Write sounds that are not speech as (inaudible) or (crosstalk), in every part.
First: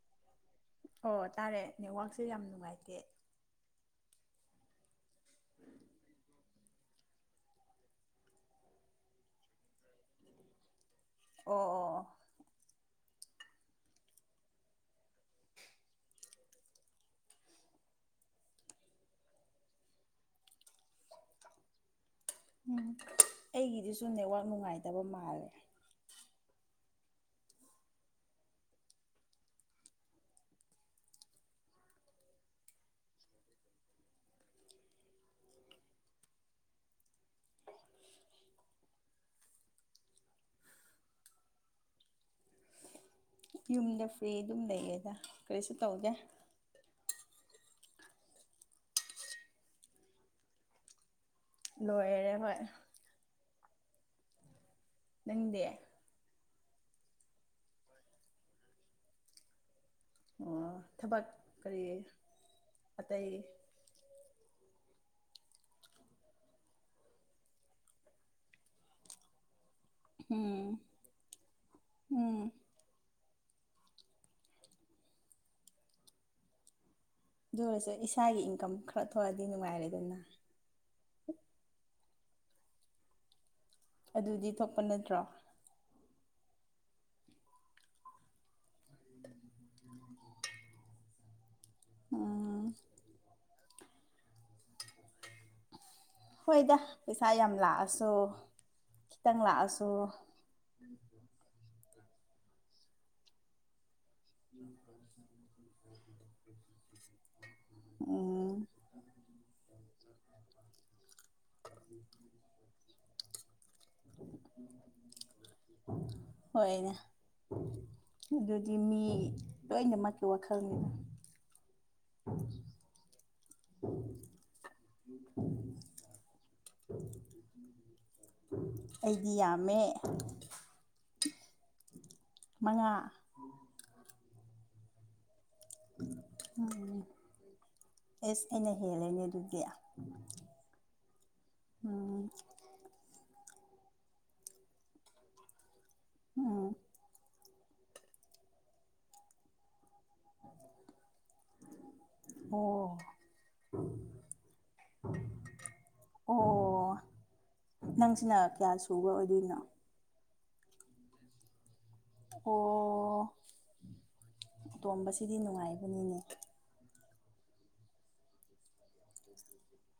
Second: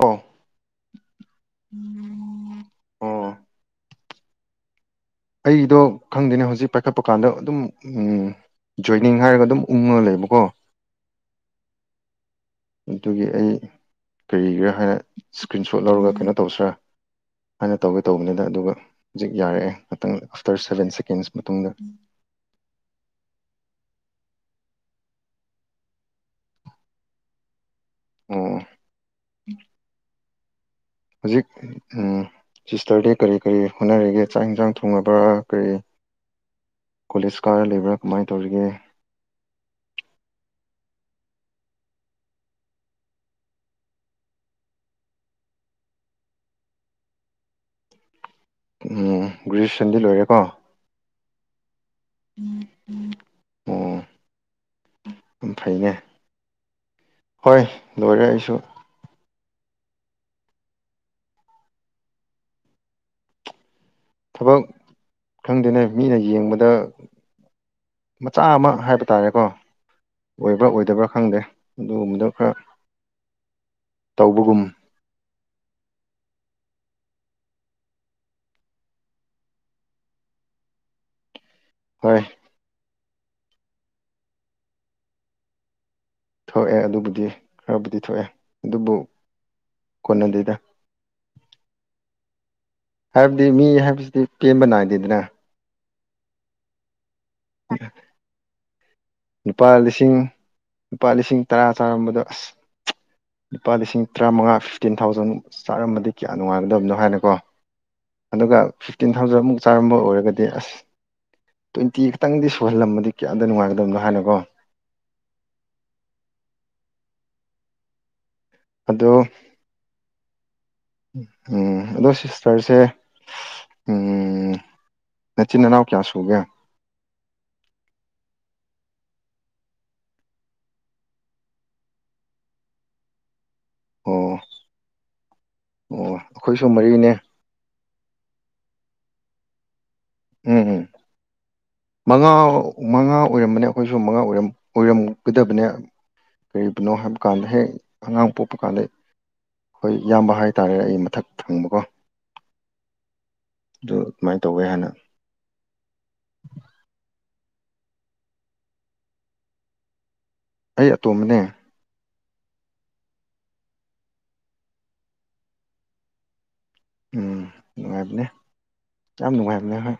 ꯑꯣ ꯑꯣ ꯇꯥꯔꯦ ꯅꯦꯠꯋꯥꯛꯁꯦ ꯌꯥꯝ ꯅꯨꯡꯉꯥꯏꯇꯦ ꯑꯩꯗꯣ ꯈꯪꯗꯦꯅꯦ ꯍꯧꯖꯤꯛ ꯄꯥꯏꯈꯠꯄ ꯀꯥꯟꯗ ꯑꯗꯨꯝ ꯎꯝ ꯖꯣꯏꯅꯤꯡ ꯍꯥꯏꯔꯒ ꯑꯗꯨꯝ ꯎꯪꯉꯒ ꯂꯩꯕꯀꯣ ꯑꯣ ꯑꯣ ꯑꯣ ꯑꯗꯨꯒꯤ ꯑꯩ ꯀ꯭ꯔꯤꯒꯤꯔꯥ ꯍꯥꯏꯔ ꯏꯁꯀ꯭ꯔꯤꯟ ꯁꯣꯠ ꯂꯧꯔꯒ ꯀꯩꯅꯣ ꯇꯧꯁꯤꯔꯥ ꯍꯥꯏꯅ ꯇꯧꯒꯦ ꯇꯧꯕꯅꯦꯗꯥ ꯑꯗꯨꯒ ꯍꯧꯖꯤꯛ ꯌꯥꯔꯛꯑꯦ ꯉꯥꯇꯪ ꯑꯥꯐꯇꯔ ꯁꯚꯦꯟ ꯁꯦꯀꯦꯟꯁ ꯃꯇꯨꯡꯗ ꯎꯝ ꯑꯩꯒꯤꯗꯨꯖꯨ ꯅꯦꯠꯋꯥꯛ ꯅꯨꯡꯉꯥꯏꯇꯕ ꯃꯥꯜꯂꯦ ꯑꯝ ꯍꯧꯖꯤꯛ ꯎꯝ ꯁꯤꯁꯇꯔꯗꯤ ꯀꯔꯤ ꯀꯔꯤ ꯍꯣꯠꯅꯔꯤꯒꯦ ꯆꯥꯛ ꯍꯦꯟꯖꯥꯡ ꯊꯣꯡꯉꯕ꯭ꯔꯥ ꯀꯔꯤ ꯀꯣꯂꯦꯖ ꯀꯥꯔ ꯂꯩꯕ꯭ꯔꯥ ꯀꯃꯥꯏ ꯇꯧꯔꯤꯒꯦ ꯌꯨꯝꯗ ꯐ꯭ꯔꯤ ꯑꯗꯨꯝ ꯂꯩꯌꯦꯗꯥ ꯀꯔꯤꯁꯨ ꯇꯧꯗꯦ ꯎꯝ ꯒ꯭ꯔꯦꯖꯨꯋꯦꯁꯟꯗꯤ ꯂꯣꯏꯔꯦꯀꯣ ꯂꯣꯏꯔꯦ ꯍꯣꯏ ꯑꯣ ꯎꯝ ꯅꯪꯗꯤ ꯐꯩꯅꯦ ꯍꯣꯏ ꯂꯣꯏꯔꯦ ꯑꯩꯁꯨ ꯑꯣ ꯊꯕꯛ ꯀꯔꯤ ꯑꯇꯩ ꯊꯕꯛ ꯈꯪꯗꯦꯅꯦ ꯃꯤꯅ ꯌꯦꯡꯕꯗ ꯃꯆꯥ ꯑꯃ ꯍꯥꯏꯕ ꯇꯥꯔꯦꯀꯣ ꯑꯣꯏꯕ꯭ꯔꯥ ꯎꯝ ꯑꯣꯏꯗꯕ꯭ꯔꯥ ꯈꯪꯗꯦ ꯑꯗꯨꯒꯨꯝꯕꯗꯣ ꯎꯝ ꯈꯔ ꯇꯧꯕꯒꯨꯝ ꯑꯗꯨ ꯑꯣꯏꯔꯁꯨ ꯏꯁꯥꯒꯤ ꯏꯪꯀꯝ ꯈ꯭ꯔ ꯊꯣꯛꯑꯗꯤ ꯅꯨꯡꯉꯥꯏꯔꯦꯗꯅ ꯍꯣꯏ ꯑꯗꯨꯗꯤ ꯊꯣꯛꯄ ꯅꯠꯇ꯭ꯔꯣ ꯊꯣꯛꯑꯦ ꯑꯗꯨꯕꯨꯗꯤ ꯈꯔꯕꯨꯗꯤ ꯊꯣꯛꯑꯦ ꯑꯗꯨꯕꯨ ꯀꯣꯟꯅꯗꯦꯗ ꯎꯝ ꯍꯥꯏꯕꯗꯤ ꯃꯤ ꯍꯥꯏꯕꯖꯤꯗꯤ ꯄꯦꯟꯕ ꯅꯥꯏꯗꯦꯗꯅ ꯍꯣꯏꯗ ꯄꯩꯁꯥ ꯌꯥꯝ ꯂꯥꯛꯑꯁꯨ ꯈꯤꯇꯪ ꯂꯨꯄꯥ ꯂꯥꯛꯑꯁꯨ ꯂꯤꯁꯤꯡ ꯂꯨꯄꯥ ꯂꯤꯁꯤꯡ ꯇꯔꯥ ꯆꯥꯔꯝꯕꯗꯣ ꯑꯁ (unintelligible) ꯂꯨꯄꯥ ꯂꯤꯁꯤꯡ ꯇ꯭ꯔꯥꯃꯉꯥ ꯐꯤꯐꯇꯤꯟ ꯊꯥꯎꯖꯟ ꯆꯥꯔꯝꯃꯗꯤ ꯀꯌꯥ ꯅꯨꯡꯉꯥꯏꯒꯗꯕꯅꯣ ꯍꯥꯏꯅꯀꯣ ꯎꯝ ꯑꯗꯨꯒ ꯐꯤꯐꯇꯤꯟ ꯊꯥꯎꯖꯟꯃꯨꯛ ꯆꯥꯔꯝꯕ ꯑꯣꯏꯔꯒꯗꯤ ꯑꯁ ꯇ꯭ꯋꯦꯟꯇꯤ ꯈꯇꯪꯗꯤ ꯁꯨꯍꯜꯂꯝꯃꯗꯤ ꯀꯌꯥꯗꯤ ꯅꯨꯡꯉꯥꯏ ꯗꯪꯒ ꯍꯥꯏꯅꯀꯣ ꯍꯣꯏꯅꯦ ꯑꯗꯨꯗꯤ ꯃꯤ ꯑꯗꯣ ꯂꯣꯏꯅꯃꯛꯀꯤ ꯋꯥꯈꯜ ꯎꯝ ꯑꯗꯣ ꯁꯤꯁꯇꯔꯁꯦ ꯎꯝ ꯅꯆꯤꯟ ꯅꯅꯥꯎ ꯀꯌꯥ ꯁꯨꯒꯦ ꯑꯩꯗꯤ ꯌꯥꯝꯃꯦ ꯃꯉꯥ ꯑꯣ ꯑꯣ ꯑꯩꯈꯣꯏꯁꯨ ꯎꯝ ꯃꯔꯤꯅꯦ ꯑꯦꯁ ꯑꯩꯅ ꯍꯦꯜꯂꯦꯅꯦ ꯑꯗꯨꯗꯤ ꯎꯝ ꯎꯝ ꯃꯉꯥꯎ ꯃꯉꯥ ꯑꯣꯏꯔꯝꯕꯅꯦ ꯑꯈꯣꯏꯁꯨ ꯃꯉꯥ ꯑꯣꯏꯔꯝ ꯑꯣꯏꯔꯝꯒꯗꯕꯅꯦ ꯎꯝ ꯀꯔꯤꯒꯤꯅꯣ ꯍꯥꯏꯕꯀꯥꯟꯗ ꯍꯦꯛ ꯑꯉꯥꯡ ꯄꯣꯛꯄ ꯀꯥꯟꯗ ꯈꯣꯏ ꯏꯌꯥꯝꯕ ꯍꯥꯏꯇꯥꯔꯦ ꯑꯩ ꯃꯊꯛ ꯊꯪꯕꯀꯣ ꯑꯣ ꯑꯗꯨ ꯑꯗꯨꯃꯥꯏ ꯇꯧꯋꯦ ꯍꯥꯟꯅ (unintelligible) ꯅꯪꯁꯤꯅ ꯀꯌꯥ ꯁꯨꯕ ꯑꯣꯏꯗꯣꯏꯅꯣ ꯑꯩ ꯑꯇꯣꯝꯕꯅꯦ ꯑꯣ ꯑꯇꯣꯝꯕꯁꯤꯗꯤ ꯅꯨꯡꯉꯥꯏꯕꯅꯤꯅꯦ ꯎꯝ ꯅꯨꯡꯉꯥꯏꯕꯅꯦ ꯌꯥꯝ ꯅꯨꯡꯉꯥꯏꯕꯅꯦ ꯍꯣꯏ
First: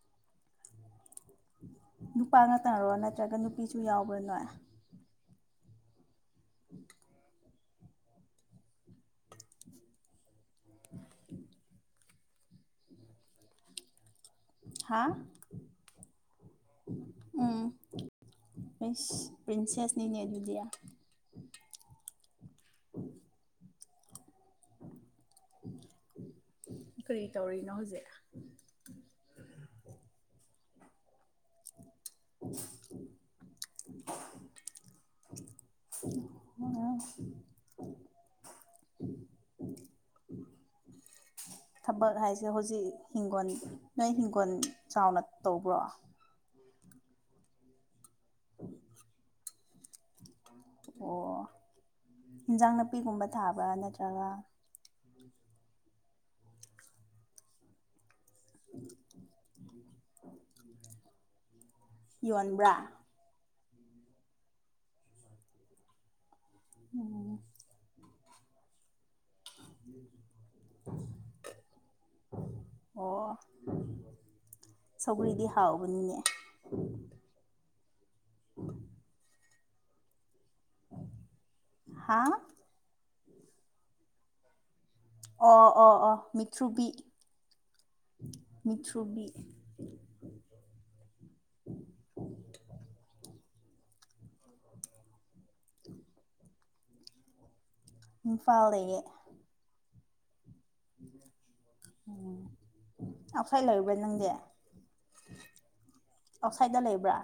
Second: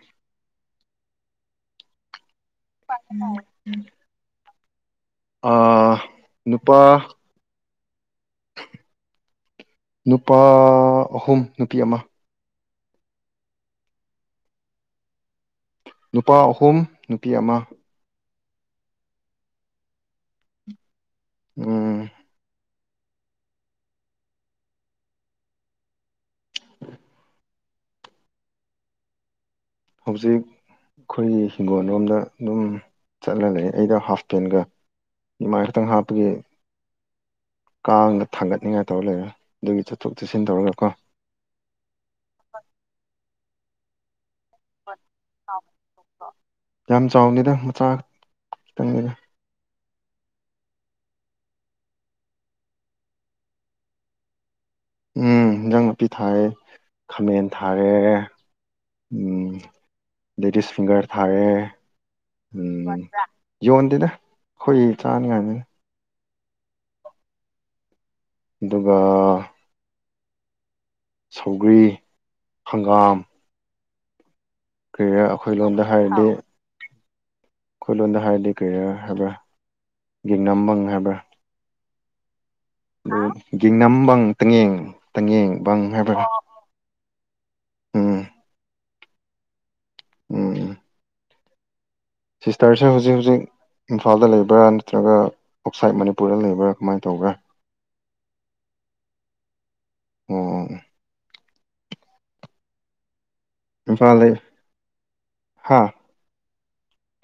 ꯅꯨꯄꯥ ꯉꯥꯛꯇꯔꯣ ꯅꯠꯇ꯭ꯔꯒ ꯅꯨꯄꯤꯁꯨ ꯌꯥꯎꯕ꯭ꯔꯥ ꯅꯣꯏ ꯑꯥ ꯅꯨꯄꯥ ꯅꯨꯄꯥ ꯑꯍꯨꯝ ꯅꯨꯄꯤ ꯑꯃ ꯍꯥ ꯅꯨꯄꯥ ꯑꯍꯨꯝ ꯅꯨꯄꯤ ꯑꯃ ꯑꯩꯁ ꯄ꯭ꯔꯤꯟꯁꯦꯁꯅꯤꯅꯦ ꯑꯗꯨꯗꯤ ꯎꯝ (inaudible) ꯀꯔꯤ ꯇꯧꯔꯤꯅꯣ ꯍꯧꯖꯤꯛ ꯍꯧꯖꯤꯛ ꯑꯩꯈꯣꯏꯒꯤ ꯍꯤꯡꯒꯣꯜ ꯂꯣꯝꯗ ꯑꯗꯨꯝ ꯆꯠꯂꯒ ꯂꯩꯑ ꯑꯩꯗ ꯍꯥꯐ ꯄꯦꯟꯒ ꯏꯃꯥꯏ ꯈꯛꯇꯪ ꯍꯥꯞꯄꯒꯤ ꯎꯝ ꯀꯥꯡꯗ ꯊꯥꯡꯒꯠꯅꯤꯡꯉꯥꯏ ꯇꯧꯔ ꯂꯩꯔꯦ ꯑꯗꯨꯒꯤ ꯆꯠꯊꯣꯛ ꯆꯠꯁꯤꯟ ꯇꯧꯔꯒꯀꯣ ꯊꯕꯛ ꯍꯥꯏꯁꯦ ꯍꯧꯖꯤꯛ ꯍꯤꯡꯈꯣꯜ ꯅꯣꯏ ꯍꯤꯡꯈꯣꯜ ꯆꯥꯎꯅ ꯇꯧꯕ꯭ꯔꯣ ꯌꯥꯝ ꯆꯥꯎꯗꯦꯗ ꯃꯆꯥ ꯈꯤꯇꯪꯅꯤꯗ ꯑꯣ ꯏꯟꯖꯥꯡ ꯅꯥꯄꯤꯒꯨꯝꯕ ꯊꯥꯕ꯭ꯔꯥ ꯅꯠꯇ꯭ꯔꯒ ꯎꯝ ꯏꯟꯖꯥꯡ ꯅꯥꯄꯤ ꯊꯥꯔꯦ ꯈꯥꯃꯦꯟ ꯊꯥꯔꯦ ꯎꯝ ꯂꯦꯗꯤꯁ ꯐꯤꯡꯒꯔ ꯊꯥꯔꯦ ꯌꯣꯟꯕ꯭ꯔꯥ ꯎꯝ ꯌꯣꯟꯗꯦꯗ ꯑꯩꯈꯣꯏ ꯆꯥꯅꯤꯉꯥꯏꯅꯤ ꯑꯣ ꯑꯗꯨꯒ ꯁꯧꯒ꯭ꯔꯤ ꯍꯪꯒꯥꯝ ꯑꯣ ꯀꯔꯤꯔꯥ ꯁꯧꯒ꯭ꯔꯤꯗꯤ ꯍꯥꯎꯕꯅꯤꯅꯦ ꯑꯩꯈꯣꯏꯂꯣꯟꯗ ꯍꯥꯏꯗꯤ ꯀꯩ ꯍꯥꯏꯕ꯭ꯔꯥ ꯌꯦꯅꯝꯕꯪ ꯍꯥꯏꯕ꯭ꯔ ꯍꯥꯥ (unintelligible) ꯑꯣ ꯕꯪ ꯑꯣ ꯍꯥꯏꯕ꯭ꯔꯥ ꯑꯣ ꯃꯤꯇ꯭ꯔꯨꯕꯤ ꯎꯝ ꯃꯤ꯭ꯇꯔꯨ (inaudible) ꯎꯝ ꯎꯝ ꯁꯤꯁꯇꯔꯁꯦ ꯍꯧꯖꯤꯛ ꯍꯧꯖꯤꯛ ꯏꯝꯐꯥꯜꯗ ꯂꯩꯕ꯭ꯔꯥ ꯅꯠꯇ꯭ꯔꯒ ꯑꯥꯎꯠꯁꯥꯏꯠ ꯃꯅꯤꯄꯨꯔꯗ ꯂꯩꯕ꯭ꯔꯥ ꯀꯃꯥꯏꯅ ꯇꯧꯒꯦ ꯏꯝꯐꯥꯜ ꯂꯩꯌꯦ ꯑꯣ (inaudible) ꯑꯥꯎꯠꯁꯥꯏꯠ ꯂꯩꯕ꯭ꯔꯥ ꯏꯝꯐꯥꯜ ꯅꯪꯗꯤ ꯂꯩ ꯍꯥ ꯑꯥꯎꯠꯁꯥꯏꯗꯠꯇ ꯂꯩꯕ꯭ꯔꯥ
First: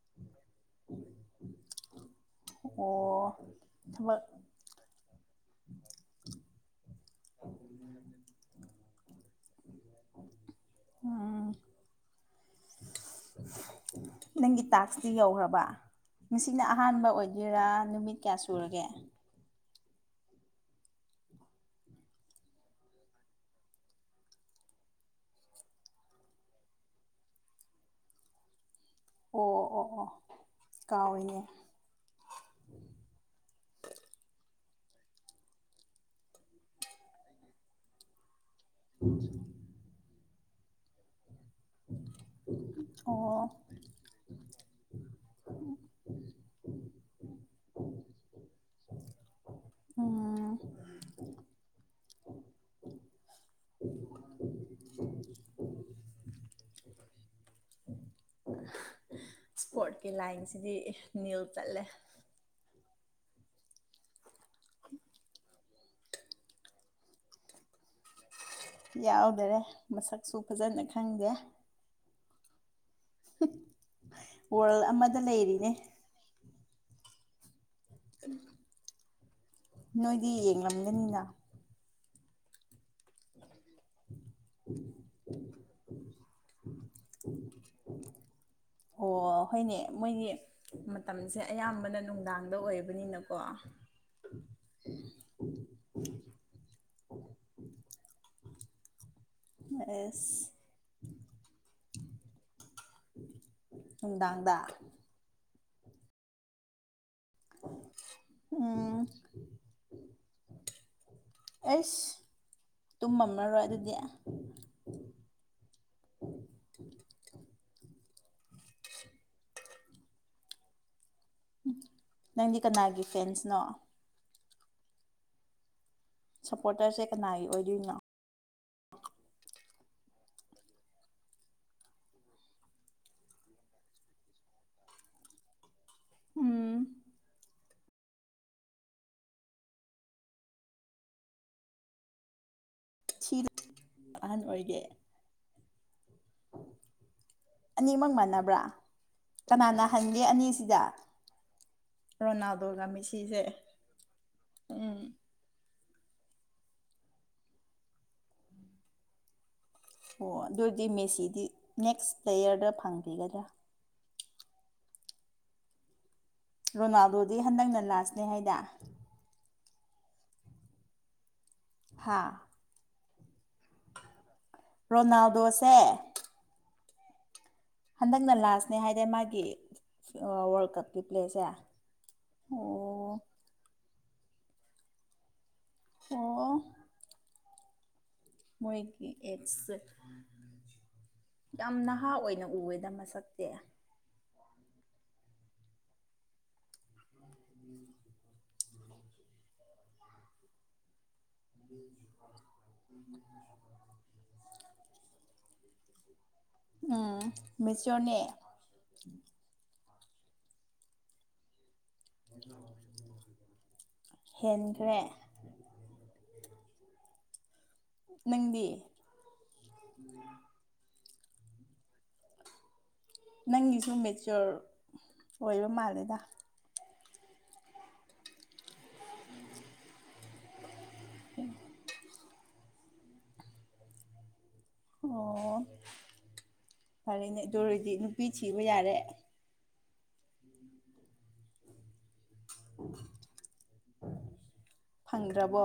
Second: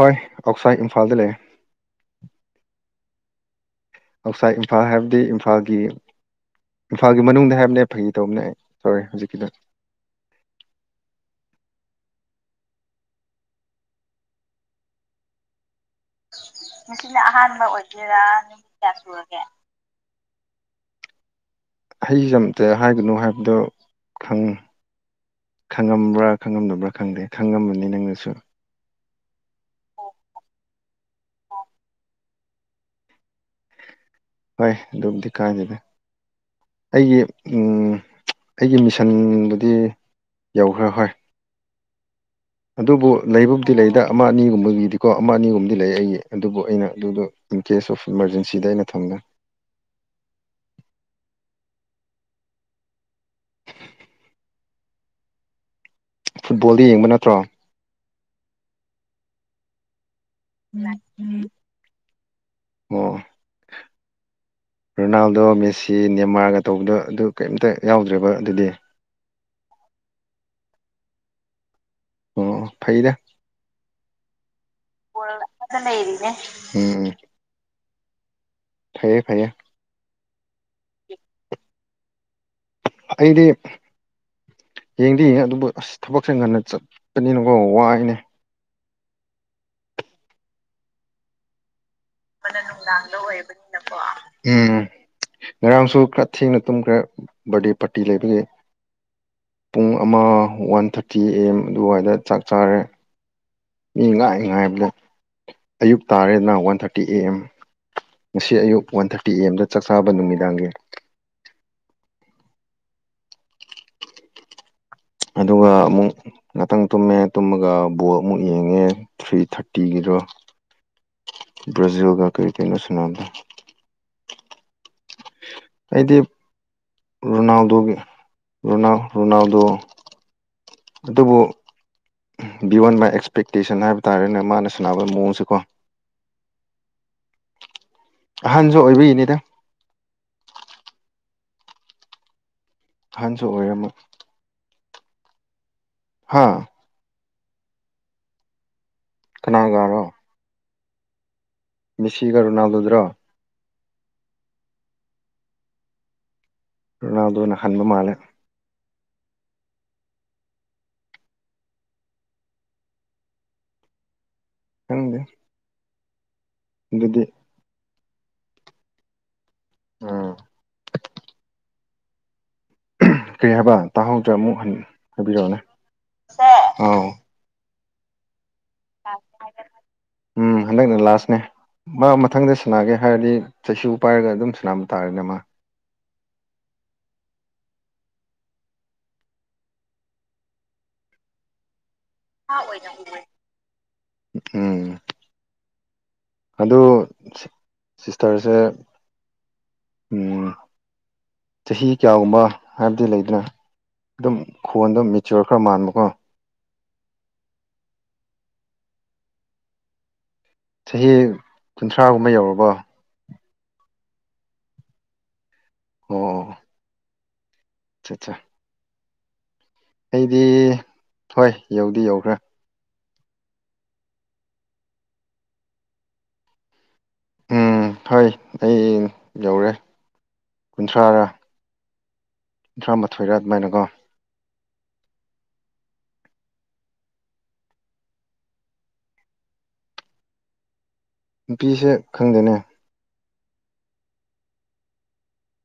ꯍꯣꯏ ꯑꯣꯛꯁꯥꯏ ꯏꯝꯐꯥꯜꯗ ꯂꯩꯌꯦ ꯑꯣ ꯊꯕꯛ ꯑꯥꯎꯠꯁꯥꯏꯠ ꯏꯝꯐꯥꯜ ꯍꯥꯏꯕꯗꯤ ꯏꯝꯐꯥꯜꯒꯤ ꯏꯝꯐꯥꯜꯒꯤ ꯃꯅꯨꯡꯗ ꯍꯥꯏꯕꯅꯦ ꯐꯥꯒꯤ ꯇꯧꯕꯅꯦ ꯑꯩ ꯇꯧꯔꯦ ꯍꯧꯖꯤꯛꯀꯤꯗ ꯑꯥ ꯅꯪꯒꯤ ꯇꯥꯛꯁꯇꯤ ꯌꯧꯈ꯭ꯔꯕ ꯉꯁꯤꯅ ꯑꯍꯥꯟꯕ ꯉꯁꯤꯅ ꯑꯍꯥꯟꯕ ꯑꯣꯏꯗꯣꯏꯔꯥ ꯅꯨꯃꯤꯠ ꯑꯣꯏꯗꯣꯏꯔꯥ ꯀꯌꯥ ꯅꯨꯃꯤꯠ ꯁꯨꯔꯒꯦ ꯀꯌꯥ ꯁꯨꯔꯒꯦ ꯍꯩꯖꯝꯇ ꯍꯥꯏꯒꯅꯨ ꯍꯥꯏꯕꯗꯨ ꯈꯪꯉꯤ ꯈꯪꯉꯝꯕ꯭ꯔꯥ ꯈꯪꯉꯝꯗꯕ꯭ꯔꯥ ꯈꯪꯗꯦ ꯈꯪꯉꯝꯃꯅꯤ ꯅꯪꯅꯁꯨ ꯑꯣ ꯑꯣ ꯑꯣ ꯑꯣ ꯀꯥꯎꯏꯅꯦ (inaudible) ꯍꯣꯏ ꯑꯗꯨꯕꯨꯗꯤ ꯀꯥꯗꯗ ꯑꯩꯒꯤ ꯎꯝ ꯑꯩꯒꯤ ꯃꯤꯁꯟꯗꯨꯗꯤ ꯌꯧꯈ꯭ꯔꯦ ꯍꯣꯏ (inaudible) ꯑꯗꯨꯕꯨ ꯑꯣ ꯂꯩꯕꯕꯨꯗꯤ ꯂꯩꯗꯥ ꯑꯃꯥ ꯑꯅꯤꯒꯨꯝꯕꯒꯤꯗꯤꯀꯣ ꯑꯃꯥ ꯑꯅꯤꯒꯨꯝꯕꯗꯤ ꯂꯩꯌꯦ ꯑꯩꯒꯤ ꯑꯗꯨꯕꯨ ꯑꯩꯅ ꯑꯗꯨꯗꯣ ꯏꯟ ꯀꯦꯁ ꯑꯣꯐ ꯏꯃꯥꯔꯖꯦꯟꯁꯤꯗ ꯑꯩꯅ ꯊꯝꯒ꯭ꯔꯦ ꯎꯝ (inaudible) (inaudible) ꯐꯨꯠꯕꯣꯜꯗꯤ ꯌꯦꯡꯕ ꯅꯠꯇ꯭ꯔꯣ ꯏꯁꯄꯣꯔꯠꯀꯤ ꯂꯥꯏꯟꯁꯤꯗꯤ ꯅꯤꯜ ꯆꯠꯂꯦ ꯑꯣ ꯔꯣꯅꯥꯜꯗꯣ ꯃꯦꯁꯤ ꯗꯤ ꯅꯦꯃꯥꯔꯒ ꯇꯧꯕꯗꯣ ꯑꯗꯨ ꯀꯩꯝꯇ ꯌꯥꯎꯗ꯭ꯔꯤꯕꯔ ꯌꯥꯎꯗꯔꯦ ꯃꯁꯛꯁꯨ ꯐꯖꯅ ꯈꯪꯗꯦ ꯑꯣ ꯑꯣ ꯐꯩꯗꯥ ꯋꯥꯔꯜ ꯑꯃꯗ ꯂꯩꯔꯤꯅꯦ ꯗ ꯂꯩꯔꯤꯅꯦ ꯎꯝ (inaudible) ꯐꯩꯌꯦ ꯐꯩꯌꯦ ꯅꯣꯏꯗꯤ ꯌꯦꯡꯂꯝꯒꯅꯤꯅꯥ ꯑꯩꯗꯤ ꯌꯦꯡꯗꯤ ꯌꯦꯡꯉꯦ ꯑꯗꯨꯕꯨ ꯑꯁ ꯊꯕꯛꯁꯦ ꯉꯟꯅ ꯆꯠꯄꯅꯤꯅꯀꯣ ꯋꯥꯏꯅꯦ ꯑꯣ ꯍꯣꯏꯅꯦ ꯃꯣꯏꯗꯤ ꯃꯇꯝꯁꯦ ꯑꯌꯥꯝꯕꯅ ꯅꯨꯡꯗꯥꯡꯗ ꯕꯅ ꯅꯨꯡꯗꯥꯡꯗ ꯑꯣꯏꯕꯅꯤꯅꯀꯣ ꯑꯣꯏꯕꯅꯤꯅꯀꯣ ꯎꯝ ꯉꯔꯥꯡꯁꯨ ꯈ꯭ꯔ ꯊꯦꯡꯅ ꯇꯨꯝꯈ꯭ꯔꯦ ꯕꯔꯗꯦ ꯄꯥꯔꯇꯤ ꯂꯩꯕꯒꯤ ꯄꯨꯡ ꯑꯃ ꯑꯦꯁ ꯋꯥꯟ ꯊꯥꯔꯇꯤ ꯑꯦ ꯑꯦꯝ ꯑꯗꯨꯋꯥꯏꯗ ꯆꯥꯛ ꯆꯥꯔꯦ ꯃꯤ ꯉꯥꯏ ꯅꯨꯡꯗꯥꯡꯗ ꯉꯥꯏꯕꯗ ꯑꯌꯨꯛ ꯇꯥꯔꯦꯗꯅ ꯋꯥꯟ ꯊꯥꯔ ꯇꯤ ꯑꯦ ꯑꯦꯝ ꯉꯁꯤ ꯑꯌꯨꯛ ꯎꯝ ꯋꯥꯟ ꯊꯥꯔꯇꯤ ꯑꯦ ꯑꯦꯝꯗ ꯆꯥꯛ ꯆꯥꯕ ꯅꯨꯃꯤꯗꯥꯡꯒꯤ ꯇꯨꯝꯃꯝꯂꯔꯣꯏ ꯑꯗꯨꯗꯤ ꯑꯗꯨꯒ ꯑꯃꯨꯛ ꯃꯨꯛ ꯌꯦꯡꯉꯦ ꯊ꯭ꯔꯤ ꯊꯥꯔꯇꯤꯒꯤꯗꯣ ꯕ꯭ꯔꯥꯖꯤꯜ ꯒ ꯀꯩ ꯅꯪꯗꯤ ꯀꯩꯅꯣ ꯀꯅꯥꯒꯤ ꯁꯥꯅꯕꯗꯣ ꯐꯦꯟꯁꯅꯣ ꯁꯞꯄꯣꯔꯇꯔꯁꯦ ꯀꯅꯥꯒꯤ ꯑꯣꯏꯗꯣꯏꯅꯣ ꯔꯣꯅꯥꯜꯗꯣꯒꯤ ꯔꯣꯅꯥꯜ ꯔꯣꯅꯥꯜꯗꯣ ꯑꯗꯨꯕꯨ ꯕꯤꯌꯣꯟ ꯃꯥꯏ ꯑꯦꯛꯁꯄꯦꯛꯇꯦꯁꯟ ꯍꯥꯏꯕ ꯇꯥꯔꯦꯅꯦ ꯃꯥꯅ ꯁꯥꯟꯅꯕ ꯃꯑꯣꯡꯁꯦꯀꯣ ꯎꯝ ꯑꯍꯟꯁꯨ ꯑꯣꯏꯕꯩꯅꯤꯗ ꯑꯍꯟꯁꯨ ꯁꯤ ꯑꯣꯏꯔꯝꯃꯤ ꯑꯍꯟ ꯑꯣꯏꯒꯦ ꯍꯥꯥ ꯑꯅꯤꯃꯛ ꯃꯥꯟꯅꯕ꯭ꯔꯥ ꯀꯅꯥꯅ ꯀꯅꯥꯒꯔꯣ ꯍꯟꯒꯦ ꯑꯅꯤꯁꯤꯗꯥ ꯃꯦꯁꯤꯒ ꯔꯣꯅꯥꯜꯗꯣꯒ ꯔꯣꯅꯥꯜꯗꯣꯗꯨꯔꯣ ꯃꯦꯁꯤꯁꯦ ꯎꯝ ꯔꯣꯅꯥꯜꯗꯣꯅ ꯍꯟꯕ ꯃꯥꯜꯂꯦ ꯑꯣ ꯑꯗꯨ ꯑꯣꯏꯗꯤ ꯃꯦꯁꯤꯗꯤ ꯅꯦꯛꯁ ꯇꯌꯥꯔꯗ ꯐꯪꯈꯤꯒꯗ꯭ꯔꯥ ꯈꯪꯗꯦ ꯑꯗꯨꯗꯤ ꯔꯣꯅꯥꯜꯗꯣꯗꯤ ꯍꯟꯗꯛꯅ ꯂꯥꯁꯅꯦ ꯍꯥꯏꯗ ꯑꯝ ꯍꯥꯥ ꯀꯔꯤ ꯍꯥꯏꯕ ꯇꯥꯍꯧꯗ꯭ꯔꯦ ꯑꯃꯨꯛ ꯍꯟ ꯍꯥꯏꯕꯤꯔꯛꯑꯣꯅꯦ ꯔꯣꯅꯥꯜꯗꯣꯁꯦ ꯁꯦ ꯍꯟꯗꯛꯅ ꯂꯥꯁꯅꯦ ꯍꯥꯏꯗꯥꯏ ꯃꯥꯒꯤ ꯎꯝ ꯋꯥꯔꯜ ꯍꯟꯗꯛꯅ ꯀꯞꯀꯤ ꯂꯥꯁꯅꯦ ꯄ꯭ꯂꯦꯁꯦ ꯃꯥ ꯃꯊꯪꯗ ꯁꯥꯅꯒꯦ ꯑꯣ ꯍꯥꯏꯔꯗꯤ ꯆꯩꯁꯨ ꯄꯥꯏꯔꯒ ꯑꯗꯨꯝ ꯁꯅꯥꯕ ꯇꯥꯔꯦꯅꯦ ꯃꯥ ꯑꯣ ꯃꯣꯏꯒꯤ ꯑꯦꯛꯁꯦ ꯌꯥꯝꯅ ꯅꯍꯥ ꯑꯣꯏꯅ ꯎꯋꯦꯗ ꯃꯁꯛꯇꯤ ꯎꯝ ꯑꯗꯨ ꯁꯤꯁꯇ꯭ꯔꯁꯦ ꯎꯝ ꯆꯍꯤ ꯀꯌꯥꯒꯨꯝꯕ ꯍꯥꯏꯕꯗꯤ ꯂꯩꯗꯅ ꯑꯗꯨꯝ ꯈꯣꯟ ꯑꯗꯨꯝ ꯃꯦꯆ꯭ꯨꯌꯣꯔ ꯈ꯭ꯔ ꯃꯥꯟꯕꯀꯣ ꯎꯝ ꯃꯦꯆ꯭ꯨꯌꯣꯔꯅꯦ ꯆꯍꯤ ꯀꯨꯟꯊ꯭ꯔꯥꯒꯨꯝꯕ ꯌꯧꯔꯕꯣ ꯍꯦꯟꯈ꯭ꯔꯦ ꯑꯣ ꯑꯠꯆꯥ ꯑꯠꯆꯥ ꯅꯪꯗꯤ ꯑꯩꯗꯤ ꯍꯣꯏ ꯌꯧꯗꯤ ꯌꯧꯈ꯭ꯔꯦ ꯅꯪꯒꯤꯁꯨ ꯃꯦꯆꯨꯌꯣꯔ ꯑꯣꯏꯕ ꯃꯥꯜꯂꯦꯗ ꯎꯝ ꯍꯣꯏ ꯑꯩ ꯌꯧꯔꯦ ꯀꯨꯟꯊ꯭ꯔꯥꯔ ꯇꯥꯔꯥ ꯃꯥꯊꯣꯏꯔꯥ ꯑꯗꯨꯃꯥꯏꯅꯀꯣ ꯑꯣ ꯐꯔꯦꯅꯦ ꯑꯗꯨꯑꯣꯏꯔꯗꯤ ꯅꯨꯄꯤ ꯊꯤꯕ ꯌꯥꯔꯦ ꯅꯨꯄꯤꯁꯦ ꯈꯪꯗꯦꯅꯦ ꯐꯪꯒ꯭ꯔꯕꯣ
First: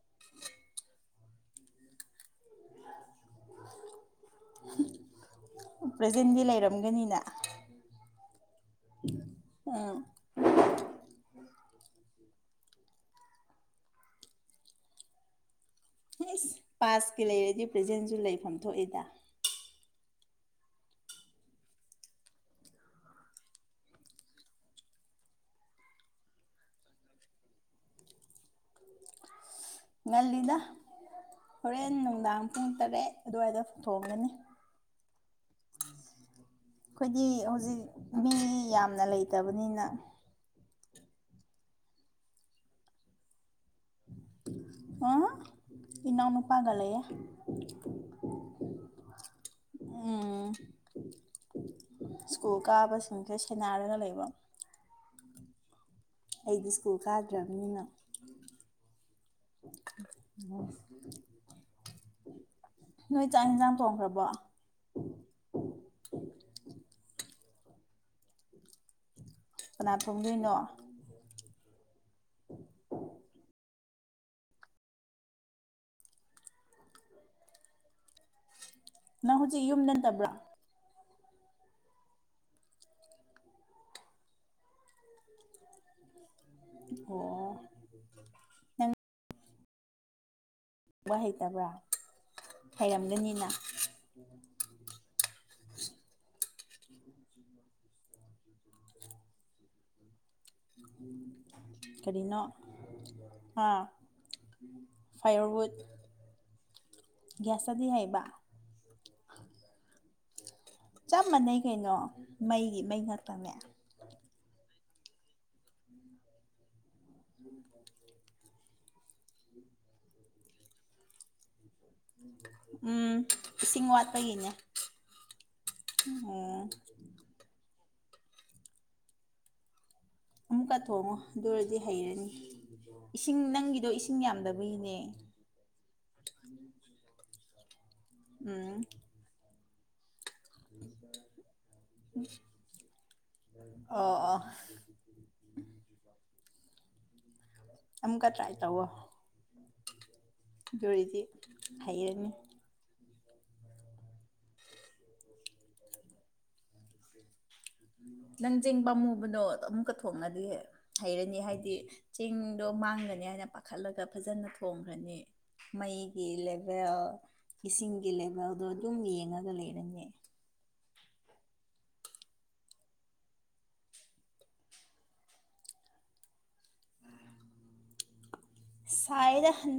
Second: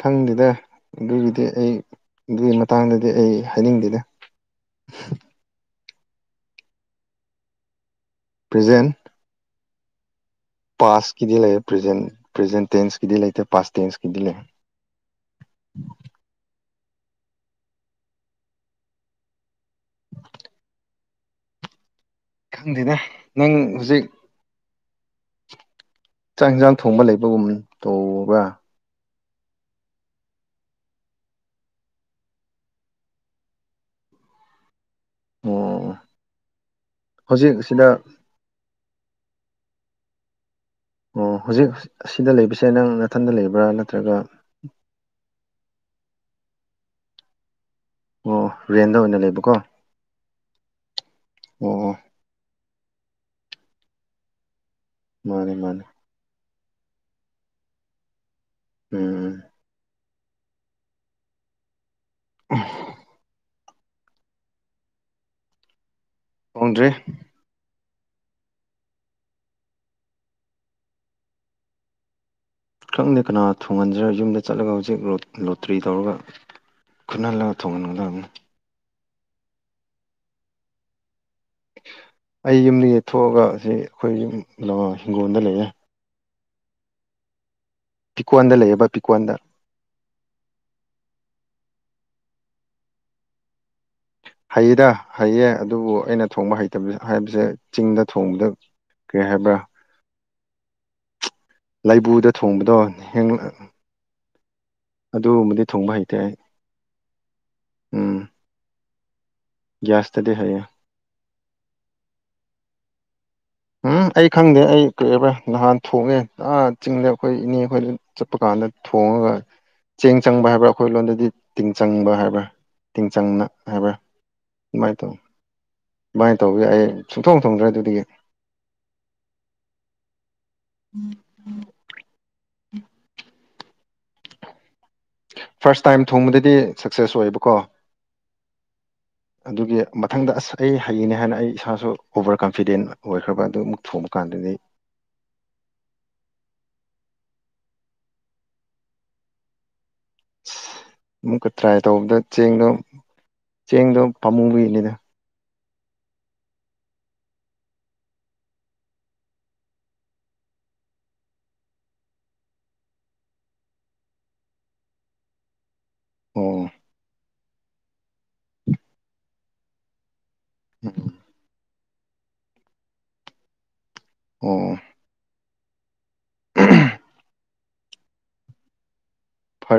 ꯈꯪꯗꯦꯗ ꯑꯗꯨꯒꯤꯗꯤ ꯑꯩ ꯑꯗꯨꯒꯤ ꯃꯇꯥꯡꯗꯗꯤ ꯑꯩ ꯍꯥꯏꯅꯤꯡꯗꯦꯗ ꯄ꯭ꯔꯖꯦꯟꯗꯤ ꯂꯩꯔꯝꯒꯅꯤꯅ ꯄ꯭ꯔꯖꯦꯟ ꯑꯥ ꯄꯥꯁꯀꯤꯗꯤ ꯂꯩꯔꯦ ꯄ꯭ꯔꯖꯦꯟ ꯄ꯭ꯔꯖꯦꯟ ꯇꯦꯟꯁꯀꯤꯗꯤ ꯂꯩꯇꯦ ꯄꯥꯁ ꯇꯦꯟꯁꯀꯤꯗꯤ ꯂꯩ (inaudible) ꯏꯁꯁ ꯄꯥꯁꯀꯤ ꯂꯩꯔꯗꯤ ꯄ꯭ꯔꯖꯦꯟꯁꯨ ꯂꯩꯐꯝ ꯊꯣꯛꯏꯗ ꯈꯪꯗꯦꯅꯦ ꯅꯪ ꯍꯧꯖꯤꯛ ꯆꯥꯛ ꯍꯦꯟꯖꯥꯡ ꯊꯣꯡꯕ ꯂꯩꯕꯒꯨꯝ ꯇꯧꯕ꯭ꯔ ꯉꯜꯂꯤꯗ ꯍꯣꯔꯦꯟ ꯅꯨꯡꯗꯥꯡ ꯄꯨꯡ ꯇꯔꯦꯠ ꯑꯗꯨꯋꯥꯏꯗ ꯊꯣꯡꯒꯅꯤ ꯑꯣ ꯑꯩꯈꯣꯏꯗꯤ ꯍꯧꯖꯤꯛ ꯃꯤ ꯌꯥꯝꯅ ꯂꯩ ꯂꯩꯇꯕꯅꯤꯅ ꯑꯣ ꯍꯧꯖꯤꯛ ꯑꯁꯤꯗ ꯂꯩꯕꯁꯦ ꯅꯪ ꯅꯊꯟꯗ ꯂꯩꯕ꯭ꯔꯥ ꯅꯠꯇ꯭ꯔꯒ ꯏꯅꯥꯎ ꯅꯨꯨꯄꯥꯒ ꯂꯩꯌꯦ ꯑꯣ ꯔꯦꯟꯗ ꯑꯣꯏꯅ ꯂꯩꯕꯀꯣ ꯑꯣ ꯎꯝ ꯑꯣ ꯁ꯭ꯀꯨꯜ ꯀꯥꯕꯁꯤꯡꯁꯦ ꯁꯦꯟꯅꯔꯒ ꯂꯩꯕ ꯃꯥꯅꯦ ꯃꯥꯅꯦ ꯑꯩꯗꯤ ꯁ꯭ꯀꯨꯜ ꯀꯥꯗ꯭ꯔꯕꯅꯤꯅ ꯎꯝ ꯅꯣꯏ ꯆꯥꯛ ꯍꯦꯟꯖꯥꯡ ꯊꯣꯡꯈ꯭ꯔꯕ ꯊꯣꯡꯗ꯭ꯔꯤ ꯀꯅꯥ ꯊꯣꯡꯗꯨꯏꯅꯣ ꯈꯪꯗꯦ ꯀꯅꯥ ꯊꯣꯡꯍꯟꯖꯤꯔ ꯌꯨꯝꯗ ꯆꯠꯂꯒ ꯍꯧꯖꯤꯛ ꯂꯣꯠ ꯂꯣꯇ꯭ꯔꯤ ꯇꯧꯔꯒ ꯈꯠꯅꯍꯜꯂꯒ ꯊꯣꯡꯍꯟꯒꯗꯕꯅꯦ ꯅꯪ ꯍꯧꯖꯤꯛ ꯌꯨꯝꯗ ꯅꯠꯇꯕ꯭ꯔꯥ ꯑꯩ ꯌꯨꯝꯗꯒꯤꯗꯒꯤ ꯊꯣꯛꯑꯒ ꯑꯁꯤ ꯑꯩꯈꯣꯏ ꯌꯨꯝ ꯀꯩꯅꯣ ꯍꯤꯡꯒꯣꯜꯗ ꯂꯩꯔꯦ ꯑꯣ ꯄꯤꯛꯀꯣꯟꯗ ꯂꯩꯌꯦꯕ ꯄꯤꯛꯀꯣꯟꯗ ꯋꯥ ꯍꯩꯇꯕ꯭ꯔꯥ ꯍꯩꯔꯝꯒꯅꯤꯅ ꯍꯩꯌꯦꯗ ꯍꯩꯌꯦ ꯑꯗꯨꯕꯨ ꯑꯩꯅ ꯊꯣꯡꯕ ꯍꯩꯇꯕ ꯍꯥꯏꯕꯁꯦ ꯆꯤꯡꯗ ꯊꯣꯡꯕꯗ ꯀꯩꯍꯥꯏꯕꯔ (inaudible) ꯂꯥꯏꯕꯨꯗ ꯀꯔꯤꯅꯣ ꯊꯣꯡꯕꯗꯣ ꯍꯦꯛ ꯑꯥ ꯑꯗꯨꯒꯨꯝꯕꯗꯤ ꯐꯥꯏꯌꯔꯋꯨꯗ ꯊꯨꯡꯕ ꯍꯩꯇꯦ ꯑꯩ ꯒ꯭ꯌꯥꯁꯇꯗꯤ ꯎꯝ ꯍꯩꯕ ꯒ꯭ꯌꯥꯁꯇꯗꯤ ꯍꯩꯌꯦ ꯆꯞ ꯃꯥꯟꯅꯩ ꯀꯩꯅꯣ ꯃꯩꯒꯤ ꯃꯩ ꯉꯥꯛꯇꯅꯦ ꯎꯝ ꯑꯩ ꯈꯪꯗꯦ ꯑꯩ ꯀꯩꯕ꯭ꯔꯥ ꯅꯍꯥꯟ ꯊꯣꯡꯉꯦ ꯆꯤꯡꯗ ꯑꯩꯈꯣꯏ ꯏꯅꯦ ꯑꯩꯈꯣꯏꯗ ꯆꯠꯄ ꯀꯥꯟꯗ ꯊꯣꯡꯉꯒ ꯆꯦꯡ ꯆꯪꯕ ꯍꯥꯏꯕ꯭ꯔꯥ ꯑꯩꯈꯣꯏ ꯂꯣꯟꯗꯗꯤ ꯇꯤꯡ ꯆꯪꯕ ꯍꯥꯏꯕ ꯇꯤꯡ ꯎꯝ ꯆꯪꯅ ꯏꯁꯤꯡ ꯍꯥꯏꯕ ꯋꯥꯠꯄꯒꯤꯅꯦ ꯑꯗꯨꯃꯥꯏꯅ ꯇꯧꯋꯤ ꯑꯗꯨꯃꯥꯏꯅ ꯇꯧꯋ ꯎꯝ ꯑꯩ ꯁꯨꯡꯊꯣꯡ ꯊꯣꯡꯗ꯭ꯔꯦ ꯑꯗꯨꯗꯒꯤ ꯑꯃꯨꯛꯀ ꯊꯣꯡꯉꯣ ꯑꯗꯨꯑꯣꯏꯗꯤ ꯍꯩꯔꯅꯤ ꯏꯁꯤꯡ ꯅꯪꯒꯤꯗꯣ ꯏꯁꯤꯡ ꯌꯥꯝꯗꯕꯒꯤꯅꯦ ꯐꯥꯔꯁ ꯇꯥꯏꯝ ꯊꯣꯡꯕꯗꯗꯤ ꯁꯛꯁꯦꯁ ꯑꯣꯏꯌꯦꯕꯀꯣ ꯎꯝ ꯑꯗꯨꯒꯤ ꯃꯊꯪꯗ ꯑꯁ ꯑꯩ ꯍꯩꯅꯦ ꯍꯥꯏꯅ ꯑꯩ ꯏꯁꯥꯁꯨ ꯑꯣꯚꯔ ꯀꯟꯐꯤꯗꯦꯟ ꯑꯣꯏꯈ꯭ꯔꯕ ꯑꯗꯨ ꯑꯃꯨꯛ ꯊꯣꯡꯕ ꯑꯣ ꯑꯣ ꯀꯥꯟꯗꯗꯤ (inaudible) ꯑꯃꯨꯀ ꯇ꯭ꯔꯥꯏ ꯇꯧꯋꯣ ꯑꯗꯨ ꯑꯣꯏꯔꯗꯤ ꯑꯃꯨꯛꯀ ꯇ꯭ꯔꯥꯏ ꯇꯧꯕꯗ ꯍꯩꯔꯅꯤ ꯆꯦꯡꯗꯣ ꯆꯦꯡꯗꯣ ꯄꯥꯃꯨꯕꯩꯅꯤꯗ (inaudible) ꯅꯪ ꯆꯦꯡ ꯄꯥꯝꯃꯨꯕꯗꯣ ꯑꯃꯨꯛꯀ ꯊꯣꯡꯉꯗꯤ ꯍꯩꯔꯅꯤ ꯍꯥꯏꯗꯤ ꯆꯦꯡꯗꯣ ꯃꯥꯡꯒꯅꯤ ꯍꯥꯏꯅ ꯄꯥꯈꯠꯂꯒ ꯐꯖꯅ ꯊꯣꯡꯈ꯭ꯔꯅꯤ ꯃꯩꯒꯤ ꯑꯣ ꯂꯦꯚꯦꯜ ꯏꯁꯤꯡꯒꯤ ꯂꯦꯚꯦꯜꯗꯣ ꯑꯗꯨꯝ ꯌꯦꯡꯉꯒ ꯂꯩꯔꯅꯤ ꯎꯝ ꯑꯣ ꯁꯥꯏꯗ ꯐꯔꯦ ꯍꯟ